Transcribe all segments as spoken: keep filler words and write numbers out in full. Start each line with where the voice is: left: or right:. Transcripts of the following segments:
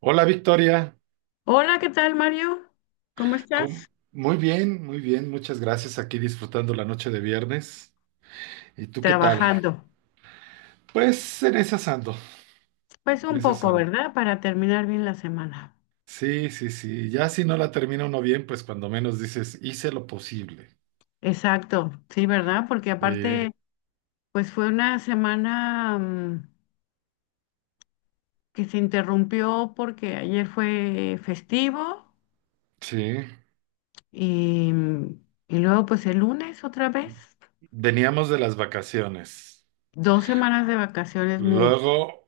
right: Hola, Victoria.
left: Hola, ¿qué tal, Mario? ¿Cómo
right: ¿Cómo-
left: estás?
right: muy bien, muy bien, muchas gracias, aquí disfrutando la noche de viernes. ¿Y tú qué tal?
left: Trabajando.
right: Pues en esas ando,
left: Pues
right: en
left: un
right: esas
left: poco,
right: ando.
left: ¿verdad? Para terminar bien la semana.
right: Sí, sí, sí, ya si no la termina uno bien, pues cuando menos dices, hice lo posible.
left: Exacto, sí, ¿verdad? Porque
right: Sí,
left: aparte, pues fue una semana mm, que se interrumpió porque ayer fue festivo
right: sí,
left: y, mm, y luego pues el lunes otra vez.
right: veníamos de las vacaciones,
left: Dos semanas de vacaciones, mucho
right: luego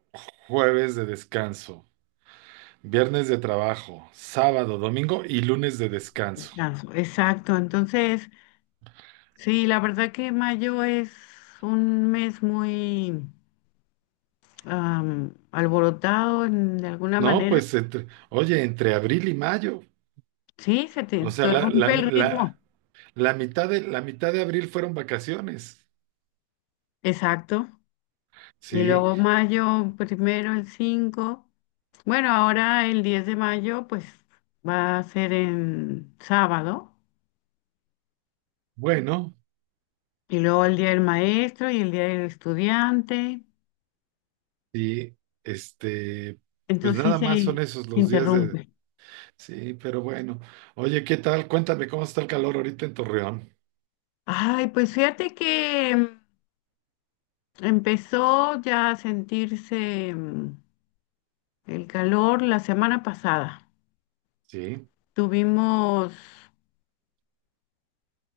right: jueves de descanso, viernes de trabajo, sábado, domingo y lunes de descanso.
left: descanso. Exacto, entonces, sí, la verdad que mayo es un mes muy am, alborotado en- de alguna
right: No,
left: manera.
right: pues entre- oye, entre abril y mayo,
left: Sí, se te
right: o sea, la, la,
left: interrumpe el
right: la-
left: ritmo.
right: La mitad de, la mitad de abril fueron vacaciones.
left: Exacto. Y
right: Sí,
left: luego mayo primero, el cinco. Bueno, ahora el diez de mayo, pues va a ser en sábado.
right: bueno,
left: Y luego el día del maestro y el día del estudiante.
right: y este, pues
left: Entonces sí
right: nada más son
left: se,
right: esos
left: se
right: los días de.
left: interrumpe.
right: Sí, pero bueno. Oye, ¿qué tal? Cuéntame cómo está el calor ahorita en Torreón.
left: Ay, pues fíjate que mm, empezó ya a sentirse mm, el calor la semana pasada.
right: Sí,
left: Tuvimos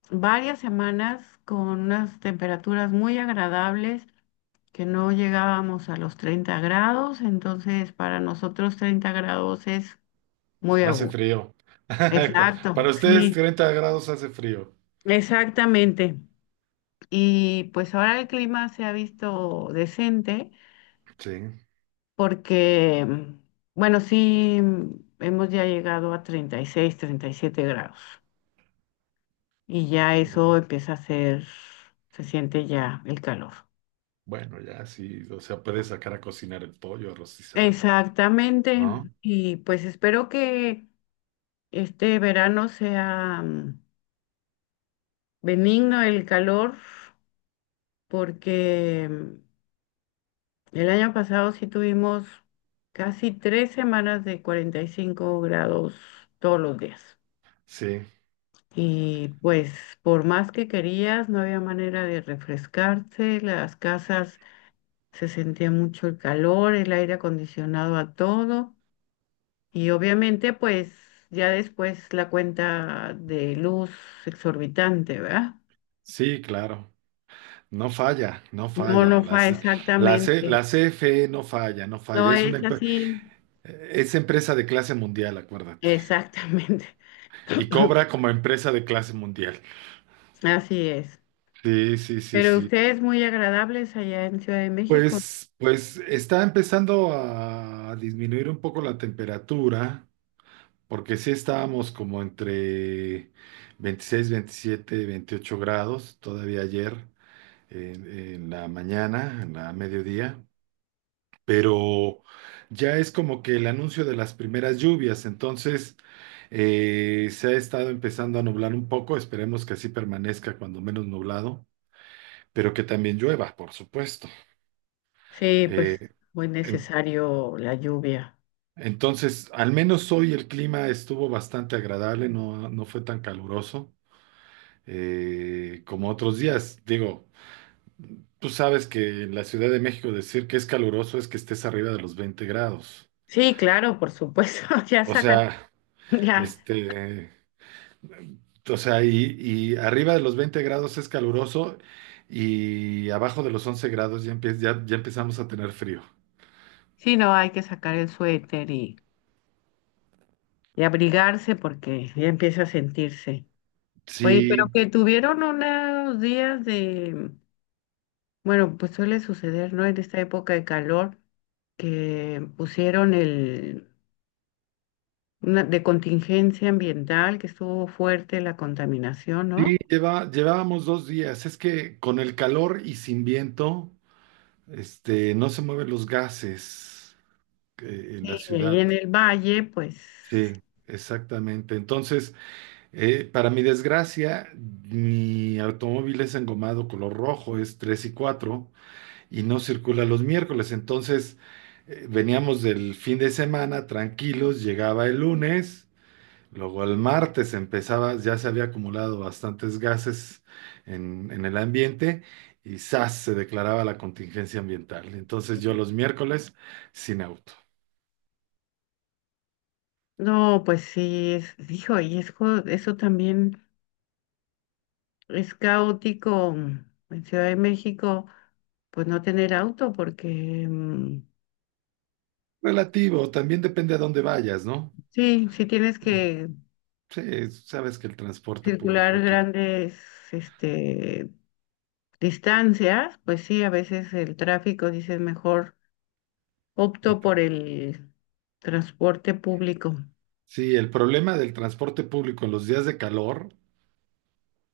left: varias semanas con unas temperaturas muy agradables, que no llegábamos a los treinta grados, entonces para nosotros treinta grados es muy a
right: hace
left: gusto.
right: frío. Cu-
left: Exacto,
right: Para ustedes
left: sí,
right: treinta grados hace frío.
left: exactamente. Y pues ahora el clima se ha visto decente
right: Sí.
left: porque, mm, bueno, sí, hemos ya llegado a treinta treinta y seis, treinta y siete grados y ya
right: Muy
left: eso
right: bien.
left: empieza a ser, se siente ya el calor.
right: Bueno, ya sí, o sea, puedes sacar a cocinar el pollo, a rostizarlo,
left: Exactamente.
right: ¿no?
left: Y pues espero que este verano sea mm, benigno el calor, porque mm, el año pasado sí tuvimos casi tres semanas de cuarenta y cinco grados todos los días.
right: Sí,
left: Y pues por más que querías, no había manera de refrescarse, las casas se sentía mucho el calor, el aire acondicionado a todo. Y obviamente, pues ya después la cuenta de luz exorbitante, ¿verdad?
right: sí, claro. No falla, no
left: No,
right: falla.
left: no fue
right: Las- La, C- la, C-
left: exactamente.
right: la C F E no falla, no
left: No
right: falla. Es una
left: es
right: empe-
left: así.
right: es empresa de clase mundial, acuérdate.
left: Exactamente.
right: Y cobra como empresa de clase mundial.
left: Así es.
right: Sí, sí, sí,
left: Pero
right: sí.
left: ustedes muy agradables allá en Ciudad de México.
right: Pues, pues está empezando a disminuir un poco la temperatura, porque sí estábamos como entre veintiséis, veintisiete, veintiocho grados todavía ayer en, en la mañana, en la mediodía. Pero ya es como que el anuncio de las primeras lluvias, entonces eh, se ha estado empezando a nublar un poco, esperemos que así permanezca cuando menos nublado, pero que también llueva, por supuesto.
left: Sí, pues
right: Eh,
left: muy
right: en-
left: necesario la lluvia.
right: entonces, al menos hoy el clima estuvo bastante agradable, no, no fue tan caluroso eh, como otros días. Digo, tú sabes que en la Ciudad de México decir que es caluroso es que estés arriba de los veinte grados.
left: Sí, claro, por supuesto. Ya
right: O
left: sacan,
right: sea,
left: ya.
right: este, O sea, y, y arriba de los veinte grados es caluroso y abajo de los once grados ya, empie- ya, ya empezamos a tener frío.
left: Sí, no, hay que sacar el suéter y, y abrigarse porque ya empieza a sentirse. Oye, pero
right: Sí,
left: que tuvieron unos días de, bueno, pues suele suceder, ¿no? En esta época de calor, que pusieron el, una- de contingencia ambiental, que estuvo fuerte la contaminación,
right: sí,
left: ¿no?
right: lleva, llevábamos dos días. Es que con el calor y sin viento, este, no se mueven los gases eh, en la
left: Sí, y ahí
right: ciudad.
left: en el valle, pues,
right: Sí, exactamente. Entonces, eh, para mi desgracia, mi automóvil es engomado color rojo, es tres y cuatro, y no circula los miércoles. Entonces, eh, veníamos del fin de semana tranquilos, llegaba el lunes, luego el martes empezaba, ya se había acumulado bastantes gases en, en el ambiente y ¡zas!, se declaraba la contingencia ambiental. Entonces, yo los miércoles sin auto.
left: no, pues sí, es, hijo, y es, jo- eso también es caótico en Ciudad de México, pues no tener auto, porque mm,
right: Relativo, también depende a dónde vayas, ¿no?
left: sí, sí tienes
right: Eh,
left: que
right: Sí, sabes que el transporte público
left: circular
right: aquí.
left: grandes, este, distancias, pues sí, a veces el tráfico, dices, mejor opto
right: ent-
left: por el transporte público.
right: Sí, el problema del transporte público en los días de calor,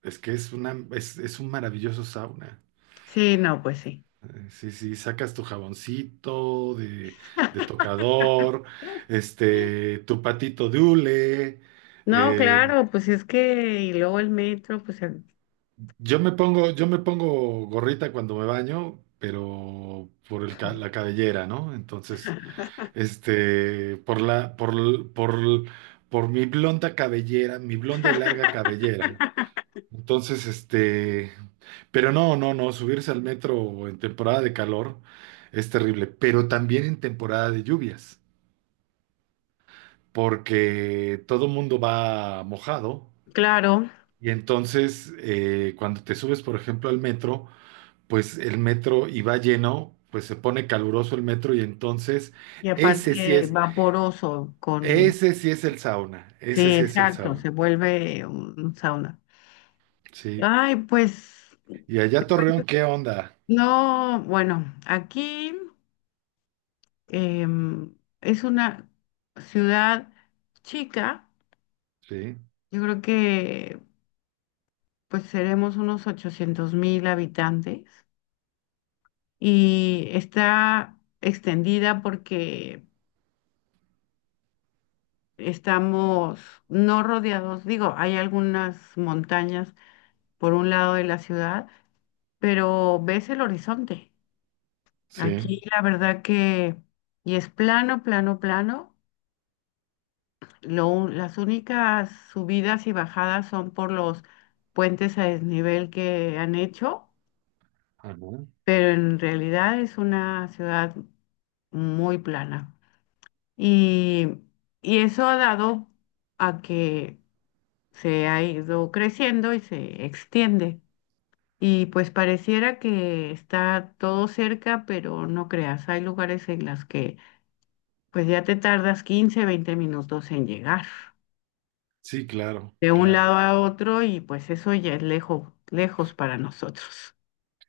right: es que es una, es, es un maravilloso sauna.
left: Sí, no, pues sí.
right: Eh, Sí, sí, sacas tu jaboncito de, de tocador, este, tu patito de hule.
left: No,
right: eh,
left: claro, pues es que, y luego el metro, pues el-
right: yo me pongo, yo me pongo gorrita cuando me baño, pero por el, ca- la cabellera, ¿no? Entonces, este, por la, por, l- por, l- por mi blonda cabellera, mi blonda y larga cabellera. Entonces, este, pero no, no, no, subirse al metro en temporada de calor es terrible, pero también en temporada de lluvias, porque todo mundo va mojado,
left: claro,
right: y entonces eh, cuando te subes, por ejemplo, al metro, pues el metro y va lleno, pues se pone caluroso el metro, y entonces
left: y
right: ese sí
left: aparte
right: es,
left: vaporoso con,
right: ese sí es el sauna, ese
left: sí,
right: sí es el
left: exacto,
right: sauna,
left: se vuelve un sauna.
right: sí.
left: Ay, pues,
right: Y allá Torreón, ¿qué onda?
left: no, bueno, aquí. Em, es una ciudad chica,
right: Sí,
left: yo creo que pues seremos unos ochocientos mil habitantes y está extendida porque estamos no rodeados, digo, hay algunas montañas por un lado de la ciudad, pero ves el horizonte.
right: sí.
left: Aquí la verdad que, y es plano, plano, plano. Lo un- las únicas subidas y bajadas son por los puentes a desnivel que han hecho,
right: Ajá.
left: pero en realidad es una ciudad muy plana. Y, y eso ha dado a que se ha ido creciendo y se extiende. Y pues pareciera que está todo cerca, pero no creas, hay lugares en las que pues ya te tardas quince, veinte minutos en llegar,
right: Sí, claro,
left: de un lado
right: claro.
left: a otro y pues eso ya es lejos, lejos para nosotros.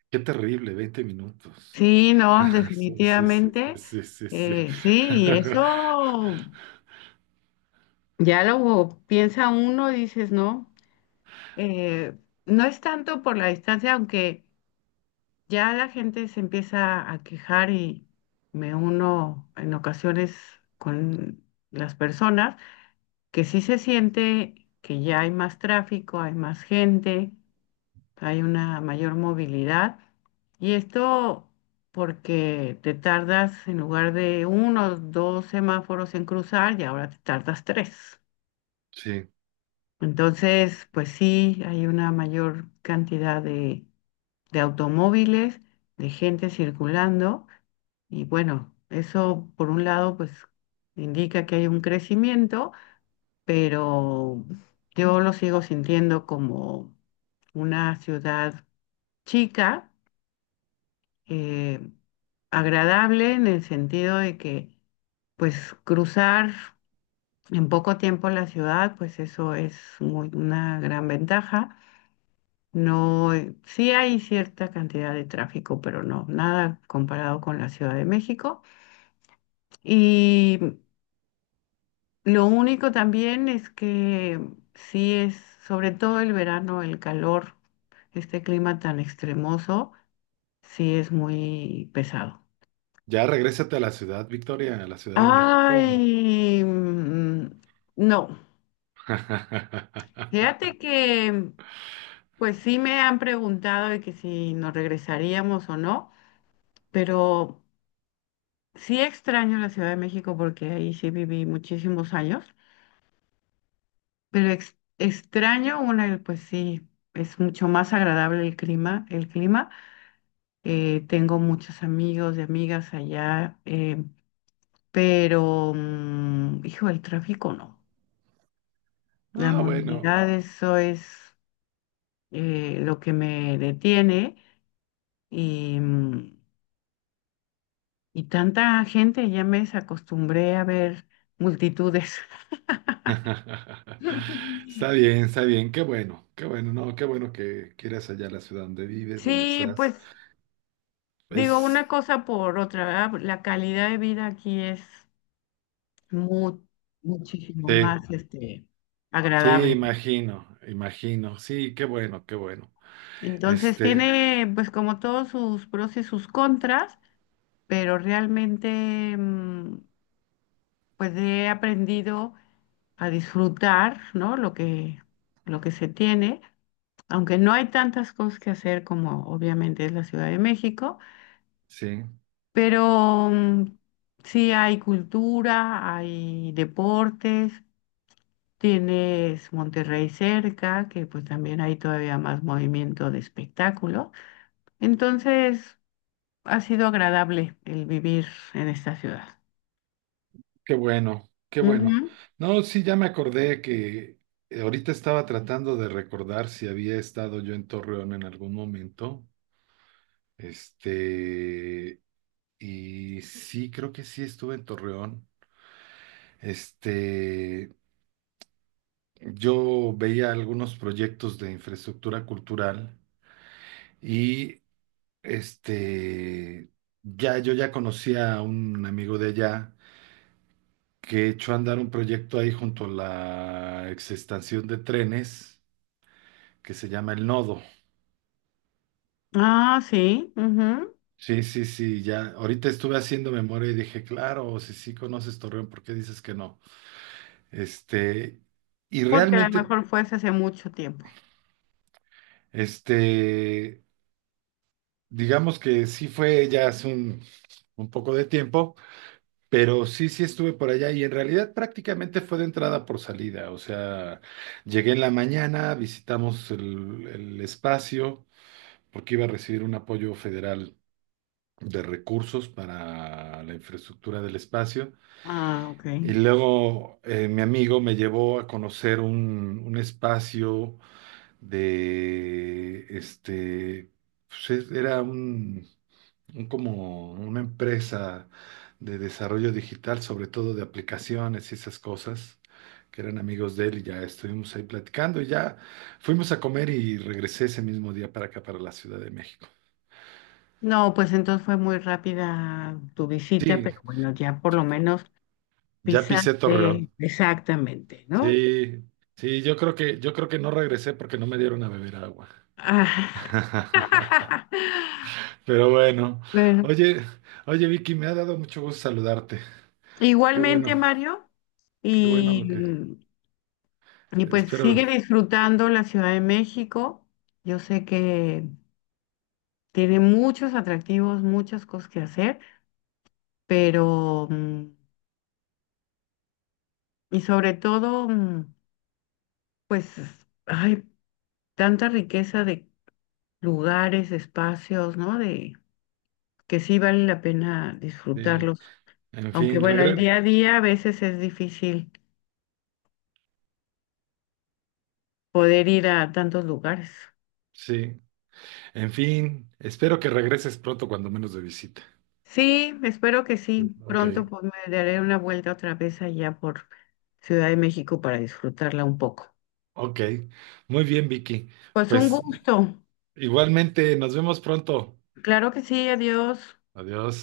right: Qué terrible, veinte minutos.
left: Sí, no,
right: Sí, sí, sí,
left: definitivamente,
right: sí, sí, sí. Sí.
left: eh, sí, y eso ya lo piensa uno, dices, no, eh, no es tanto por la distancia, aunque ya la gente se empieza a quejar y me uno en ocasiones con las personas, que sí se siente que ya hay más tráfico, hay más gente, hay una mayor movilidad. Y esto porque te tardas en lugar de uno, o dos semáforos en cruzar y ahora te tardas tres.
right: Sí.
left: Entonces, pues sí, hay una mayor cantidad de, de automóviles, de gente circulando y bueno, eso por un lado pues indica que hay un crecimiento, pero yo lo sigo sintiendo como una ciudad chica, eh, agradable en el sentido de que, pues, cruzar en poco tiempo la ciudad, pues eso es muy, una gran ventaja. No, eh, sí hay cierta cantidad de tráfico, pero no, nada comparado con la Ciudad de México. Y lo único también es que sí es, sobre todo el verano, el calor, este clima tan extremoso, sí es muy pesado.
right: Ya regrésate a la ciudad, Victoria, a la Ciudad de México.
left: Ay, mm, no. Fíjate que, pues sí me han preguntado de que si nos regresaríamos o no, pero sí extraño la Ciudad de México porque ahí sí viví muchísimos años, pero ex- extraño una, pues sí, es mucho más agradable el clima, el clima. Eh, tengo muchos amigos y amigas allá, eh, pero, mm, hijo, el tráfico no. La
right: Ah, bueno.
left: movilidad, eso es eh, lo que me detiene y, mm, y tanta gente, ya me acostumbré a ver multitudes.
right: Está bien, está bien. Qué bueno, qué bueno, no, qué bueno que quieras allá la ciudad donde vives, donde
left: Sí,
right: estás.
left: pues digo una
right: Es,
left: cosa por otra, ¿verdad? Pues, la calidad de vida aquí es mu- muchísimo
right: sí,
left: más, este,
right: sí,
left: agradable.
right: imagino, imagino. Sí, qué bueno, qué bueno.
left: Entonces
right: Este,
left: tiene pues como todos sus pros y sus contras, pero realmente mm, pues he aprendido a disfrutar, ¿no? Lo que, lo que se tiene, aunque no hay tantas cosas que hacer como obviamente es la Ciudad de México,
right: sí.
left: pero mm, sí hay cultura, hay deportes, tienes Monterrey cerca, que pues también hay todavía más movimiento de espectáculo. Entonces, ha sido agradable el vivir en esta ciudad.
right: Qué bueno, qué bueno.
left: Ujú.
right: No, sí, ya me acordé que eh, ahorita estaba tratando de recordar si había estado yo en Torreón en algún momento. Este, y sí, creo que sí estuve en Torreón. Este, yo veía algunos proyectos de infraestructura cultural y este, ya yo ya conocía a un amigo de allá que echó a andar un proyecto ahí junto a la exestación de trenes que se llama El Nodo.
left: Ah, sí, ujú,
right: Sí, sí, sí, ya. Ahorita estuve haciendo memoria y dije, claro, si sí conoces Torreón, ¿por qué dices que no? Este, y
left: porque a lo
right: realmente,
left: mejor fue hace mucho tiempo.
right: este, digamos que sí fue ya hace un, un poco de tiempo, pero sí, sí estuve por allá y en realidad prácticamente fue de entrada por salida. O sea, llegué en la mañana, visitamos el, el espacio porque iba a recibir un apoyo federal de recursos para la infraestructura del espacio.
left: Ah, ok.
right: Y luego eh, mi amigo me llevó a conocer un, un espacio de, este, pues, es- era un, un como una empresa de desarrollo digital, sobre todo de aplicaciones y esas cosas, que eran amigos de él, y ya estuvimos ahí platicando y ya fuimos a comer y regresé ese mismo día para acá, para la Ciudad de México.
left: No, pues entonces fue muy rápida tu visita,
right: Sí,
left: pero bueno, ya por lo menos
right: ya pisé Torreón.
left: pisaste exactamente, ¿no?
right: Sí, sí, yo creo que, yo creo que no regresé porque no me dieron a beber agua.
left: Ah.
right: Pero bueno,
left: Bueno,
right: oye, oye Vicky, me ha dado mucho gusto saludarte. Qué bueno,
left: igualmente, Mario,
right: qué bueno
left: y,
right: lo que
left: y pues sigue
right: espero.
left: disfrutando la Ciudad de México. Yo sé que tiene muchos atractivos, muchas cosas que hacer, pero, mm, y sobre todo, mm, pues hay tanta riqueza de lugares, espacios, ¿no? De que sí vale la pena
right: Sí,
left: disfrutarlos.
right: en
left: Aunque
right: fin,
left: bueno, el
right: regre
left: día a día a veces es difícil poder ir a tantos lugares.
right: sí, en fin, espero que regreses pronto cuando menos de visita.
left: Sí, espero que sí.
right: Sí. Ok,
left: Pronto pues me daré una vuelta otra vez allá por Ciudad de México para disfrutarla un poco.
right: ok. Muy bien, Vicky.
left: Pues un
right: Pues
left: gusto.
right: igualmente, nos vemos pronto.
left: Claro que sí, adiós.
right: Adiós.